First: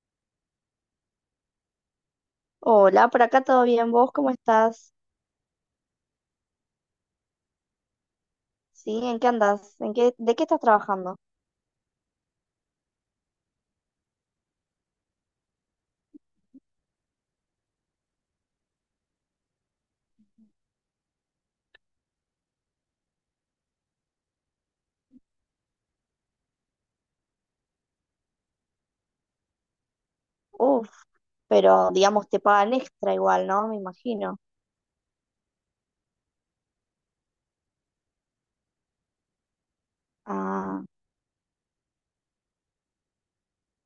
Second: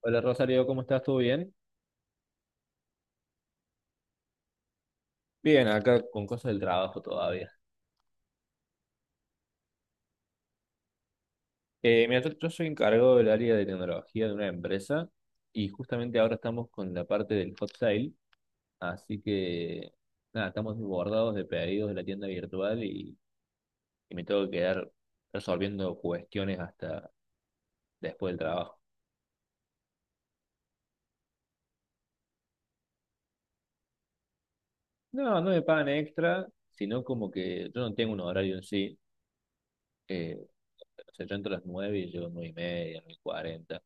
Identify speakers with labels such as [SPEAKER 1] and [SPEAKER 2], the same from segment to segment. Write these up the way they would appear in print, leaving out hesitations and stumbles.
[SPEAKER 1] Hola Rosario, ¿cómo estás? ¿Todo bien?
[SPEAKER 2] Hola, por acá todo bien. ¿Vos cómo estás?
[SPEAKER 1] Bien, acá con cosas del trabajo todavía.
[SPEAKER 2] ¿Sí? ¿En qué andás? ¿De qué estás trabajando?
[SPEAKER 1] Mira, yo soy encargado del área de tecnología de una empresa y justamente ahora estamos con la parte del hot sale, así que nada, estamos desbordados de pedidos de la tienda virtual y me tengo que quedar resolviendo cuestiones hasta después del trabajo.
[SPEAKER 2] Uf, pero digamos te pagan extra igual, ¿no? Me imagino.
[SPEAKER 1] No, no me pagan extra, sino como que yo no tengo un horario en sí. Eh,
[SPEAKER 2] Ah,
[SPEAKER 1] o sea, yo entro a las 9 y llego a 9 y media, 9 y cuarenta.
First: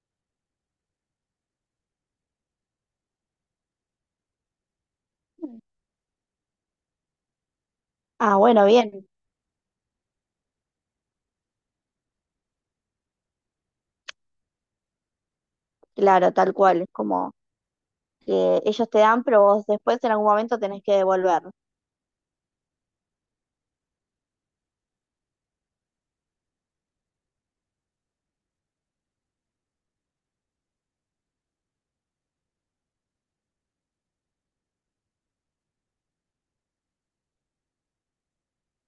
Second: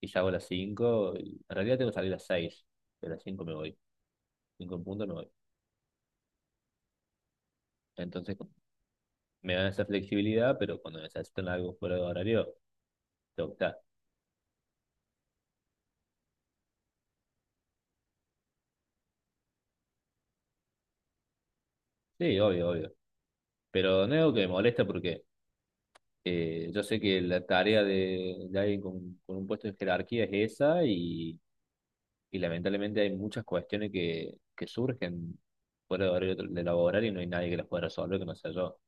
[SPEAKER 1] Y salgo a las cinco, y en realidad tengo que salir a las seis, pero a las 5 me voy. Cinco en punto me voy. Entonces
[SPEAKER 2] ah, bueno, bien.
[SPEAKER 1] me dan esa flexibilidad, pero cuando necesitan algo fuera de horario, tengo que estar.
[SPEAKER 2] Claro, tal cual. Es como que ellos te dan, pero vos después en algún momento tenés que devolver.
[SPEAKER 1] Sí, obvio, obvio. Pero no es algo que me molesta porque yo sé que la tarea de alguien con un puesto en jerarquía es esa, y lamentablemente hay muchas cuestiones que surgen fuera de horario de laboral, y no hay nadie que las pueda resolver que no sea yo.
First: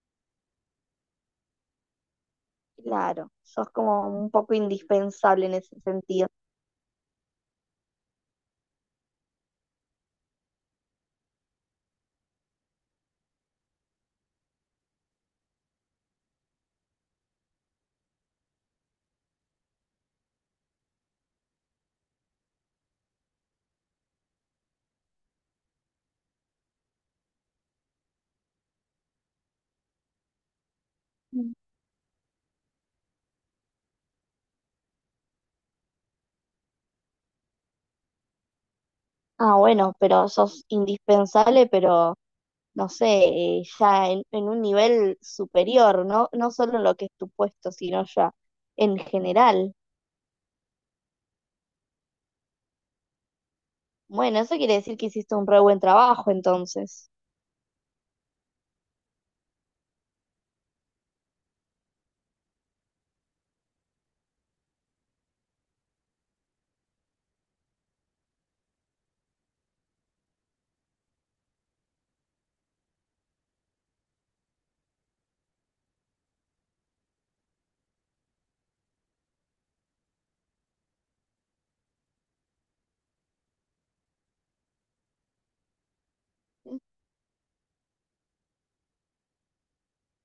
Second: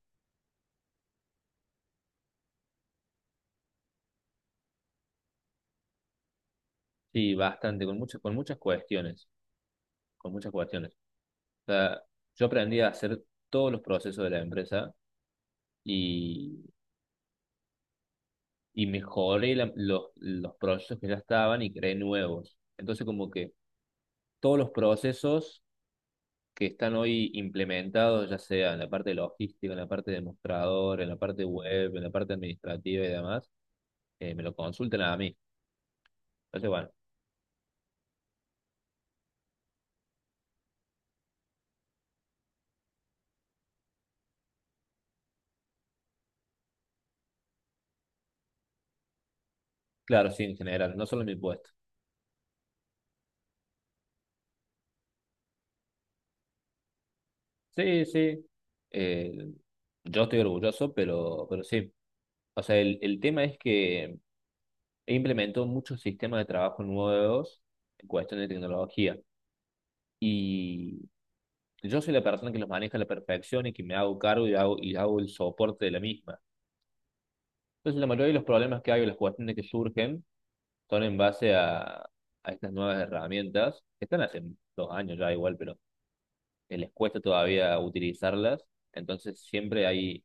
[SPEAKER 2] Claro, sos como un poco indispensable en ese sentido.
[SPEAKER 1] Sí, bastante, con muchas cuestiones, con muchas cuestiones. O sea, yo aprendí a hacer todos los procesos de la empresa, y, y mejoré los procesos que ya estaban y creé nuevos. Entonces, como que todos los procesos que están hoy implementados, ya sea en la parte logística, en la parte de mostrador, en la parte web, en la parte administrativa y demás, me lo consultan a mí. Entonces, bueno,
[SPEAKER 2] Ah, bueno, pero sos indispensable, pero no sé, ya en un nivel superior, ¿no? No solo en lo que es tu puesto, sino ya en general.
[SPEAKER 1] claro, sí, en general, no solo en mi puesto.
[SPEAKER 2] Bueno, eso quiere decir que hiciste un re buen trabajo, entonces.
[SPEAKER 1] Sí, sí. Eh, yo estoy orgulloso, pero sí. O sea, el tema es que implementó muchos sistemas de trabajo nuevos en cuestión de tecnología. Y yo soy la persona que los maneja a la perfección y que me hago cargo y hago, el soporte de la misma. Entonces, la mayoría de los problemas que hay o las cuestiones que surgen son en base a estas nuevas herramientas, que están hace 2 años ya igual, pero les cuesta todavía utilizarlas. Entonces, siempre hay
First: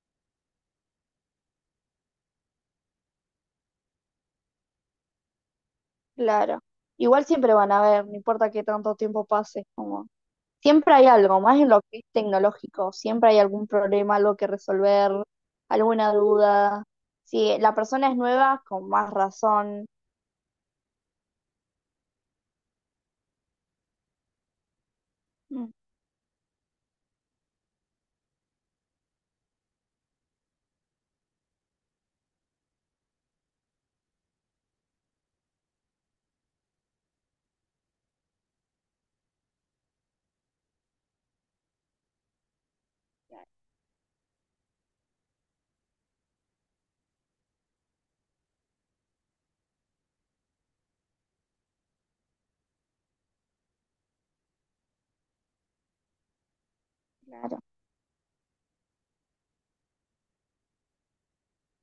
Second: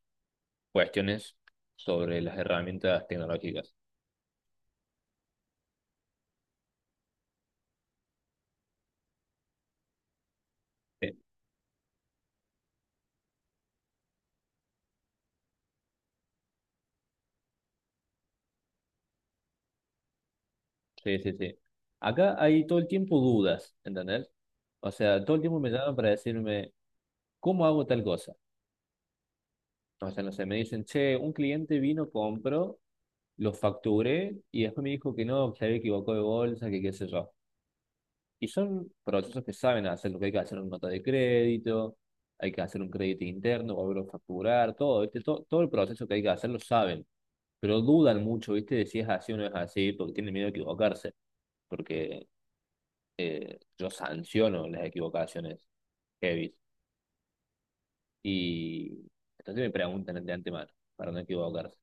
[SPEAKER 1] cuestiones sobre las herramientas tecnológicas.
[SPEAKER 2] Claro. Igual siempre van a ver, no importa qué tanto tiempo pase, como siempre hay
[SPEAKER 1] Sí,
[SPEAKER 2] algo, más en lo que es tecnológico, siempre hay algún problema, algo que resolver, alguna duda. Si la persona es nueva, con más razón.
[SPEAKER 1] sí, sí, sí. Acá hay todo el tiempo dudas, ¿entendés? O sea, todo el tiempo me
[SPEAKER 2] Mm.
[SPEAKER 1] llaman para decirme, ¿cómo hago tal cosa? O sea, no sé, me dicen, che, un cliente vino, compró, lo facturé y después me dijo que no, que se había equivocado de bolsa, que qué sé yo. Y son procesos que saben hacer. Lo que hay que hacer una nota de crédito, hay que hacer un crédito interno, volverlo a facturar, todo, ¿viste? Todo, todo el proceso que hay que hacer lo saben. Pero dudan mucho, ¿viste? De si es así o no es así, porque tienen miedo a equivocarse, porque yo sanciono las equivocaciones heavy.
[SPEAKER 2] Claro.
[SPEAKER 1] Y entonces me preguntan de antemano, para no equivocarse.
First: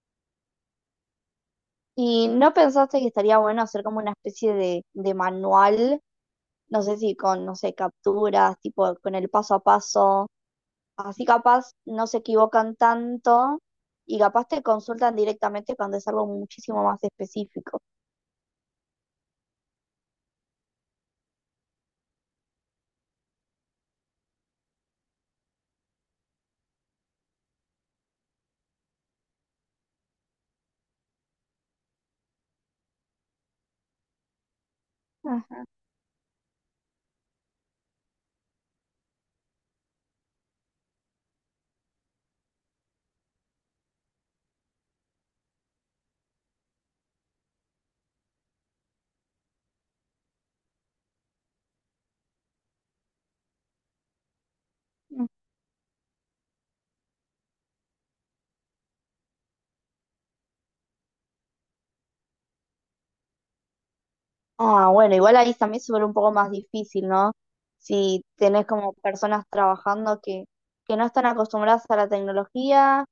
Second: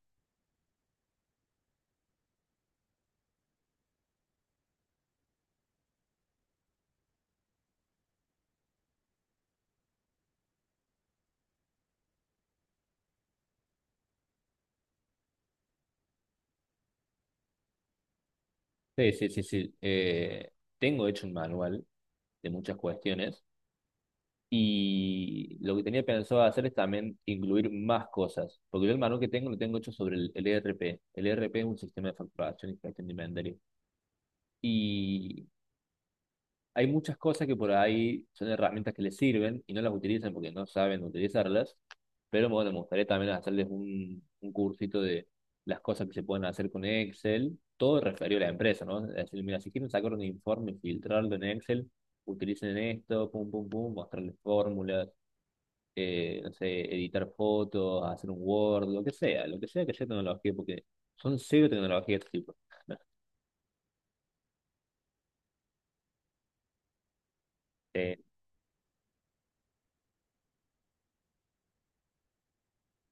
[SPEAKER 2] ¿Y no pensaste que estaría bueno hacer como una especie de manual? No sé si con, no sé, capturas, tipo con el paso a paso. Así capaz no se equivocan tanto y capaz te consultan directamente cuando es algo muchísimo más específico.
[SPEAKER 1] Sí, sí, sí, sí. Tengo hecho un manual de muchas cuestiones, y lo que tenía pensado hacer es también incluir más cosas, porque yo el manual que tengo lo tengo hecho sobre el ERP. El ERP es un sistema de facturación y gestión de inventario. Y
[SPEAKER 2] Ajá.
[SPEAKER 1] hay muchas cosas que por ahí son herramientas que les sirven y no las utilizan porque no saben utilizarlas, pero bueno, me gustaría también hacerles un cursito de las cosas que se pueden hacer con Excel, todo referido a la empresa, ¿no? Es decir, mira, si quieren sacar un informe, filtrarlo en Excel, utilicen esto, pum, pum, pum, mostrarles fórmulas, no sé, editar fotos, hacer un Word, lo que sea tecnología, porque son cero tecnología de este tipo.
[SPEAKER 2] Ah, bueno, igual ahí también se vuelve un poco más difícil, ¿no?
[SPEAKER 1] Eh,
[SPEAKER 2] Si tenés como personas trabajando que no están acostumbradas a la tecnología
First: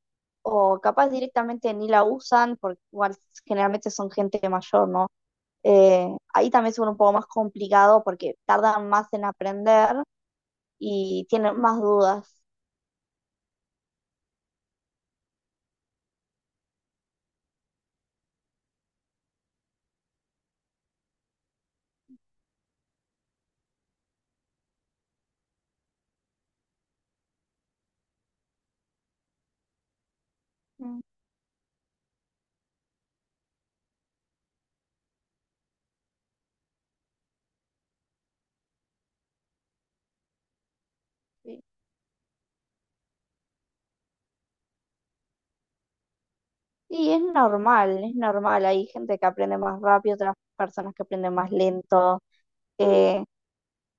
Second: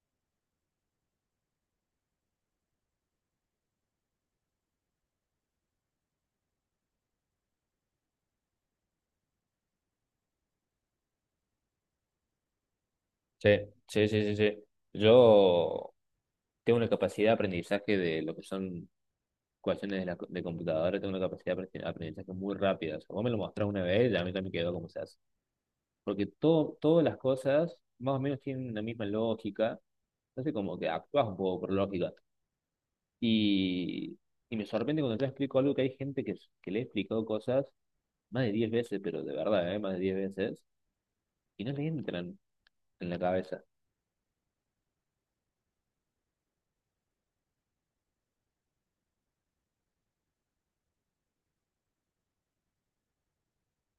[SPEAKER 2] o capaz directamente ni la usan, porque igual generalmente son gente mayor, ¿no? Eh, Ahí también se vuelve un poco más complicado porque tardan más en aprender y tienen más dudas.
[SPEAKER 1] Sí, sí, sí, sí, sí. Yo tengo una capacidad de aprendizaje de lo que son ecuaciones de, la, de computadora, tengo una capacidad de aprendizaje muy rápida. O sea, vos me lo mostrás una vez y a mí también quedó como se hace. Porque todo, todas las cosas más o menos tienen la misma lógica. Entonces como que
[SPEAKER 2] Mm.
[SPEAKER 1] actúas un poco por lógica. Y, y me sorprende cuando te explico algo que hay gente que le he explicado cosas más de 10 veces, pero de verdad, ¿eh? Más de 10 veces,
[SPEAKER 2] Sí,
[SPEAKER 1] y no le entran en la cabeza.
[SPEAKER 2] sí, es normal, es normal. Hay gente que aprende más rápido, otras personas que aprenden más lento. Eh,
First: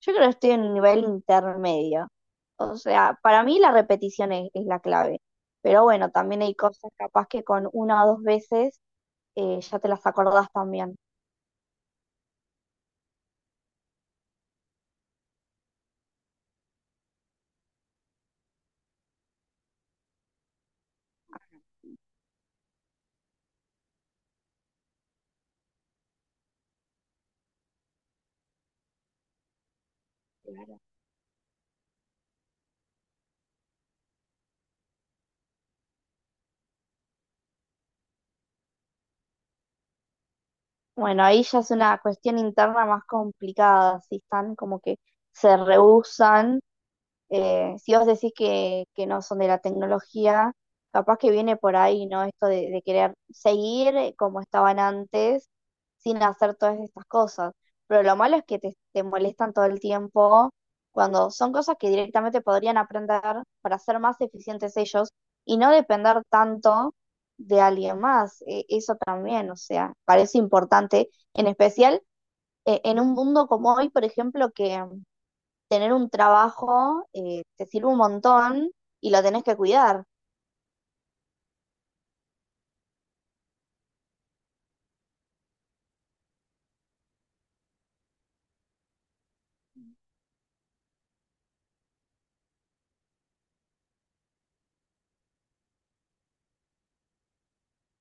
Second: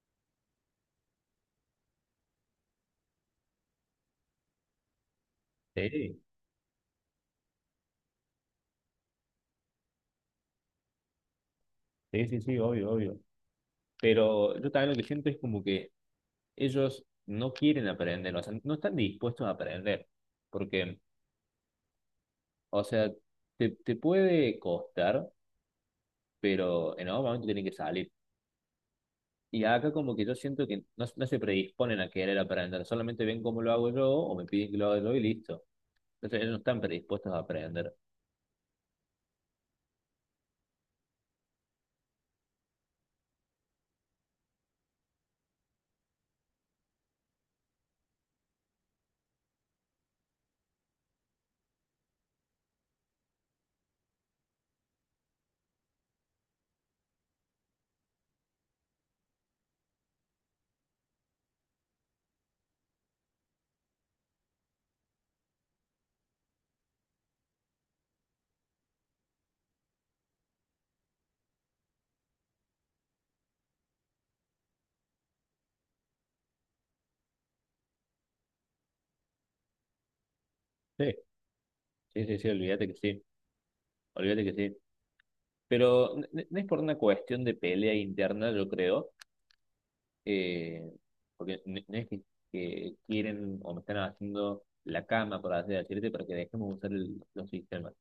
[SPEAKER 2] Yo creo que estoy en un nivel intermedio. O sea, para mí la repetición es la clave. Pero bueno,
[SPEAKER 1] Sí,
[SPEAKER 2] también hay cosas capaz que con una o dos veces ya te las acordás también.
[SPEAKER 1] sí, sí, sí, obvio, obvio. Pero yo también lo que siento es como que ellos no quieren aprender, o sea, no están dispuestos a aprender, porque, o sea, te puede costar, pero en algún momento tienen que salir. Y acá como que yo siento
[SPEAKER 2] Claro.
[SPEAKER 1] que no, no se predisponen a querer aprender, solamente ven cómo lo hago yo o me piden que lo haga yo y listo. Entonces ellos no están predispuestos a aprender.
[SPEAKER 2] Bueno, ahí ya es una cuestión interna más complicada, si están como que se rehusan. Si vos decís que no son de la tecnología, capaz que viene por ahí, ¿no? Esto de querer seguir como estaban antes sin hacer todas estas cosas. Pero lo malo es que te molestan todo el tiempo cuando son cosas que directamente podrían aprender para ser más eficientes ellos y no depender tanto de alguien más. Eso también, o sea, parece importante, en especial en un mundo como hoy, por ejemplo, que tener un trabajo te sirve un montón y lo tenés que cuidar.
[SPEAKER 1] Sí, sí, sí, sí, olvídate que sí, olvídate que sí. Pero no es por una cuestión de pelea interna, yo creo, eh, porque no es que quieren o me están haciendo la cama por hacer decirte para que dejemos usar los sistemas.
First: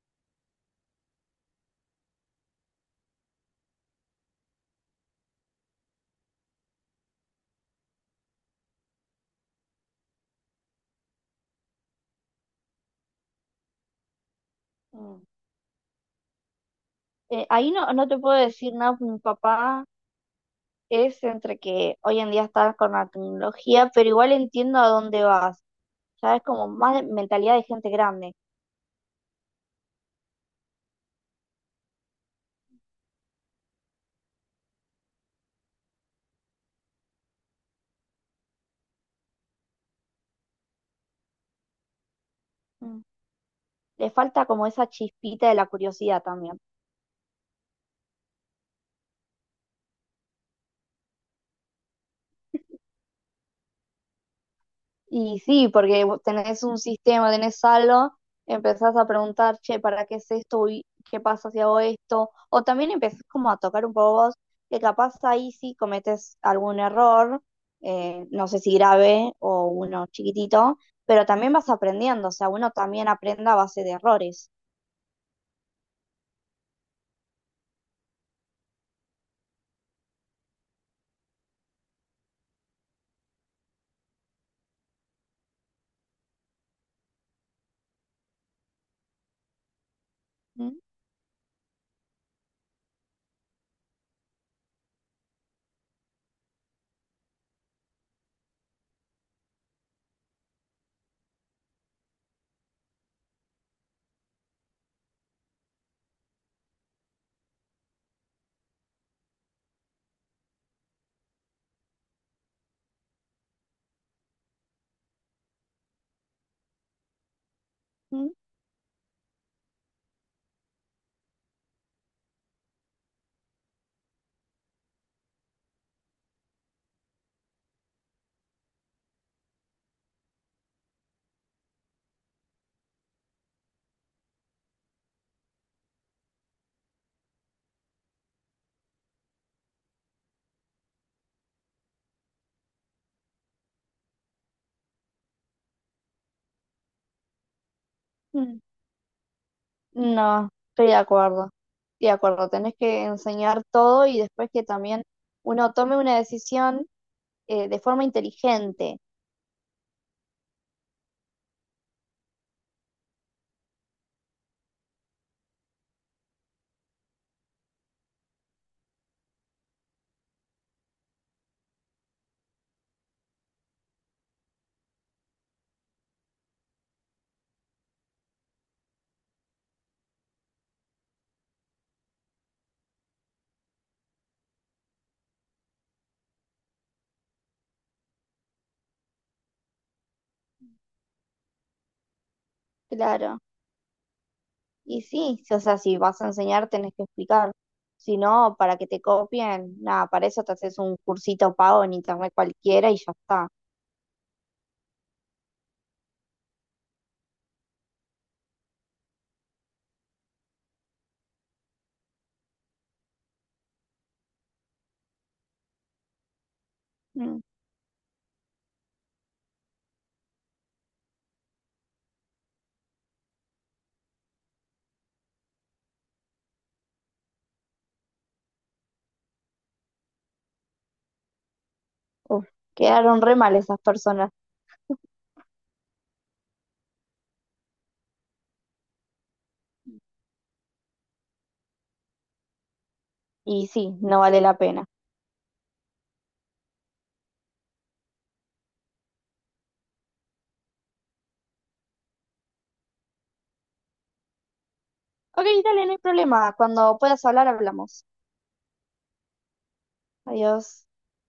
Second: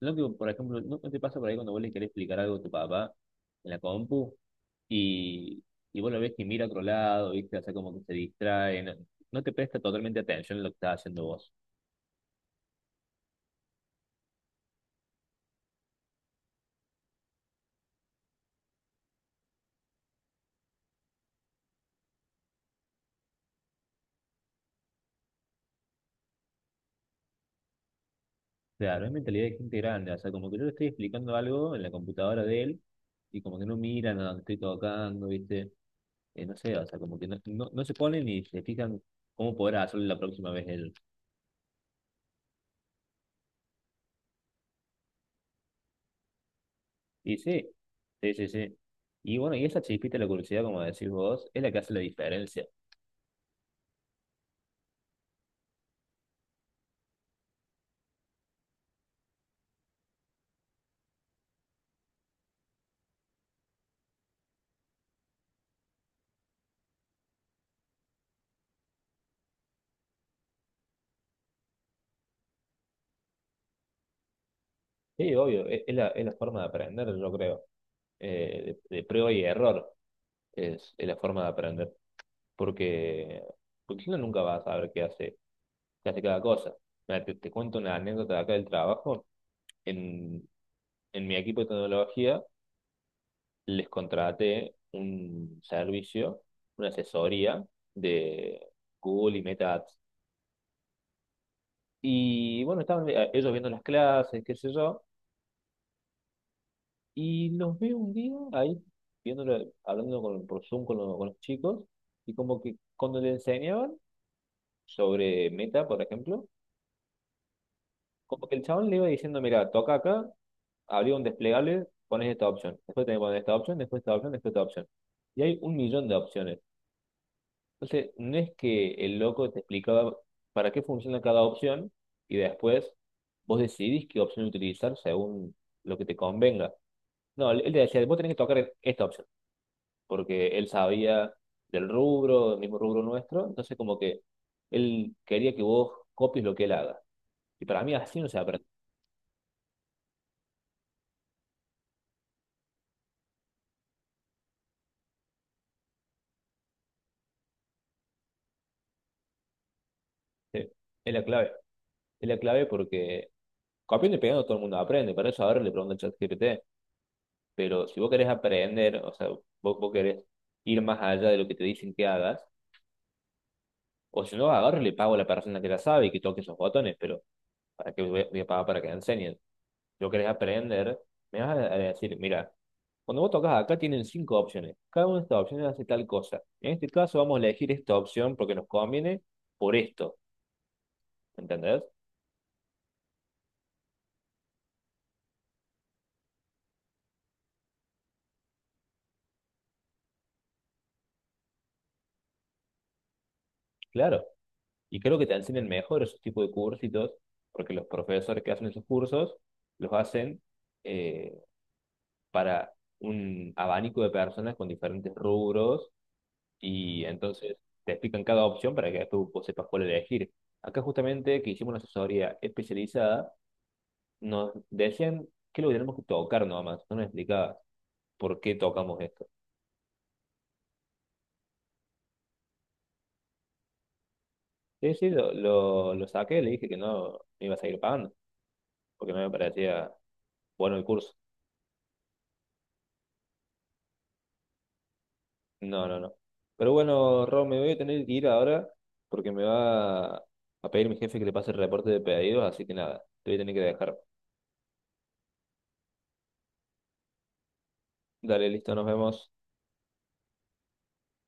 [SPEAKER 1] Lo que, por ejemplo, ¿no te pasa por ahí cuando vos le querés explicar algo a tu papá en la compu, y, y vos lo ves que mira a otro lado, ¿viste? O sea, como que se distrae, no te presta totalmente atención en lo que estás haciendo vos.
[SPEAKER 2] Mm. Ahí no, no te puedo decir nada, porque mi papá es entre que hoy en día estás con la tecnología, pero igual entiendo a dónde vas. Ya es como más mentalidad de gente grande.
[SPEAKER 1] Claro, es mentalidad de gente grande, o sea, como que yo le estoy explicando algo en la computadora de él y como que no miran a donde estoy tocando, ¿viste? No sé, o sea, como que no se ponen ni se fijan cómo poder hacerlo la próxima vez él.
[SPEAKER 2] Mm. Le falta como esa chispita de la curiosidad también.
[SPEAKER 1] Y sí, sí, sí, sí. Y bueno, y esa chispita de la curiosidad, como decís vos, es la que hace la diferencia.
[SPEAKER 2] Y sí, porque vos tenés un sistema, tenés algo, empezás a preguntar, che, ¿para qué es esto? Uy, ¿qué pasa si hago esto? O también empezás como a tocar un poco vos, que capaz ahí sí cometes algún error, no sé si grave o uno chiquitito, pero también vas aprendiendo, o sea, uno también aprende a base de errores.
[SPEAKER 1] Sí, obvio, es la forma de aprender, yo creo. De prueba y error es la forma de aprender. Porque, porque uno nunca va a saber qué hace cada cosa. Mira, te cuento una anécdota de acá del trabajo. En,
[SPEAKER 2] Mm,
[SPEAKER 1] en mi equipo de tecnología les contraté un servicio, una asesoría de Google y Meta Ads. Y bueno, estaban ellos viendo las clases, qué sé yo, y los veo un día ahí, viéndolo, hablando con, por Zoom con, con los chicos, y como que cuando le enseñaban sobre Meta, por ejemplo,
[SPEAKER 2] mm,
[SPEAKER 1] como que el chabón le iba diciendo, mira, toca acá, abría un desplegable, pones esta opción, después tenés que poner esta opción, después esta opción, después esta opción. Y hay 1 millón de opciones. Entonces, no es que el loco te explicaba para qué funciona cada opción y después vos decidís qué opción utilizar según lo que te convenga. No, él te decía, vos tenés que tocar esta opción, porque él sabía del rubro, del mismo rubro nuestro, entonces como que él quería que vos copies lo que él haga. Y para mí así no se
[SPEAKER 2] mm.
[SPEAKER 1] aprende.
[SPEAKER 2] No, estoy de acuerdo. Estoy de acuerdo, tenés que enseñar todo y después que también uno tome una decisión, de forma inteligente.
[SPEAKER 1] Sí, es la clave. Es la clave porque copiando y pegando todo el mundo aprende, para eso ahora le pregunto al chat GPT. Pero si vos querés aprender, o sea, vos, vos querés ir más allá de lo que te dicen que hagas, o si no, agarro y le pago a la persona que la sabe y que toque esos botones, pero ¿para qué voy a pagar para que me enseñen? Si vos querés aprender, me vas a decir, mira, cuando vos tocas acá tienen 5 opciones, cada una de estas opciones hace tal cosa. En este caso vamos a elegir esta opción porque nos conviene por esto, ¿entendés?
[SPEAKER 2] Claro, y sí, o sea, si vas a enseñar tenés que explicar. Si no, para que te copien, nada, para eso te haces un cursito pago en internet cualquiera y ya está.
[SPEAKER 1] Claro, y creo que te enseñan mejor esos tipos de cursitos, porque los profesores que hacen esos cursos los hacen eh, para un abanico de personas con diferentes rubros, y
[SPEAKER 2] Mm.
[SPEAKER 1] entonces te explican cada opción para que después vos sepas cuál elegir. Acá justamente que hicimos una asesoría especializada, nos decían que lo que tenemos que tocar nomás, no me explicaba por qué tocamos esto.
[SPEAKER 2] Uf, quedaron re mal esas personas.
[SPEAKER 1] Sí, sí, lo saqué, le dije que no me iba a seguir pagando, porque no me parecía bueno el curso.
[SPEAKER 2] Y sí, no vale la pena.
[SPEAKER 1] No, no, no. Pero bueno, Ron, me voy a tener que ir ahora porque me va a pedir mi jefe que le pase el reporte de pedidos, así que nada, te voy a tener que dejar.
[SPEAKER 2] Ok, dale, no hay problema. Cuando puedas hablar, hablamos.
[SPEAKER 1] Dale, listo, nos vemos.
[SPEAKER 2] Adiós.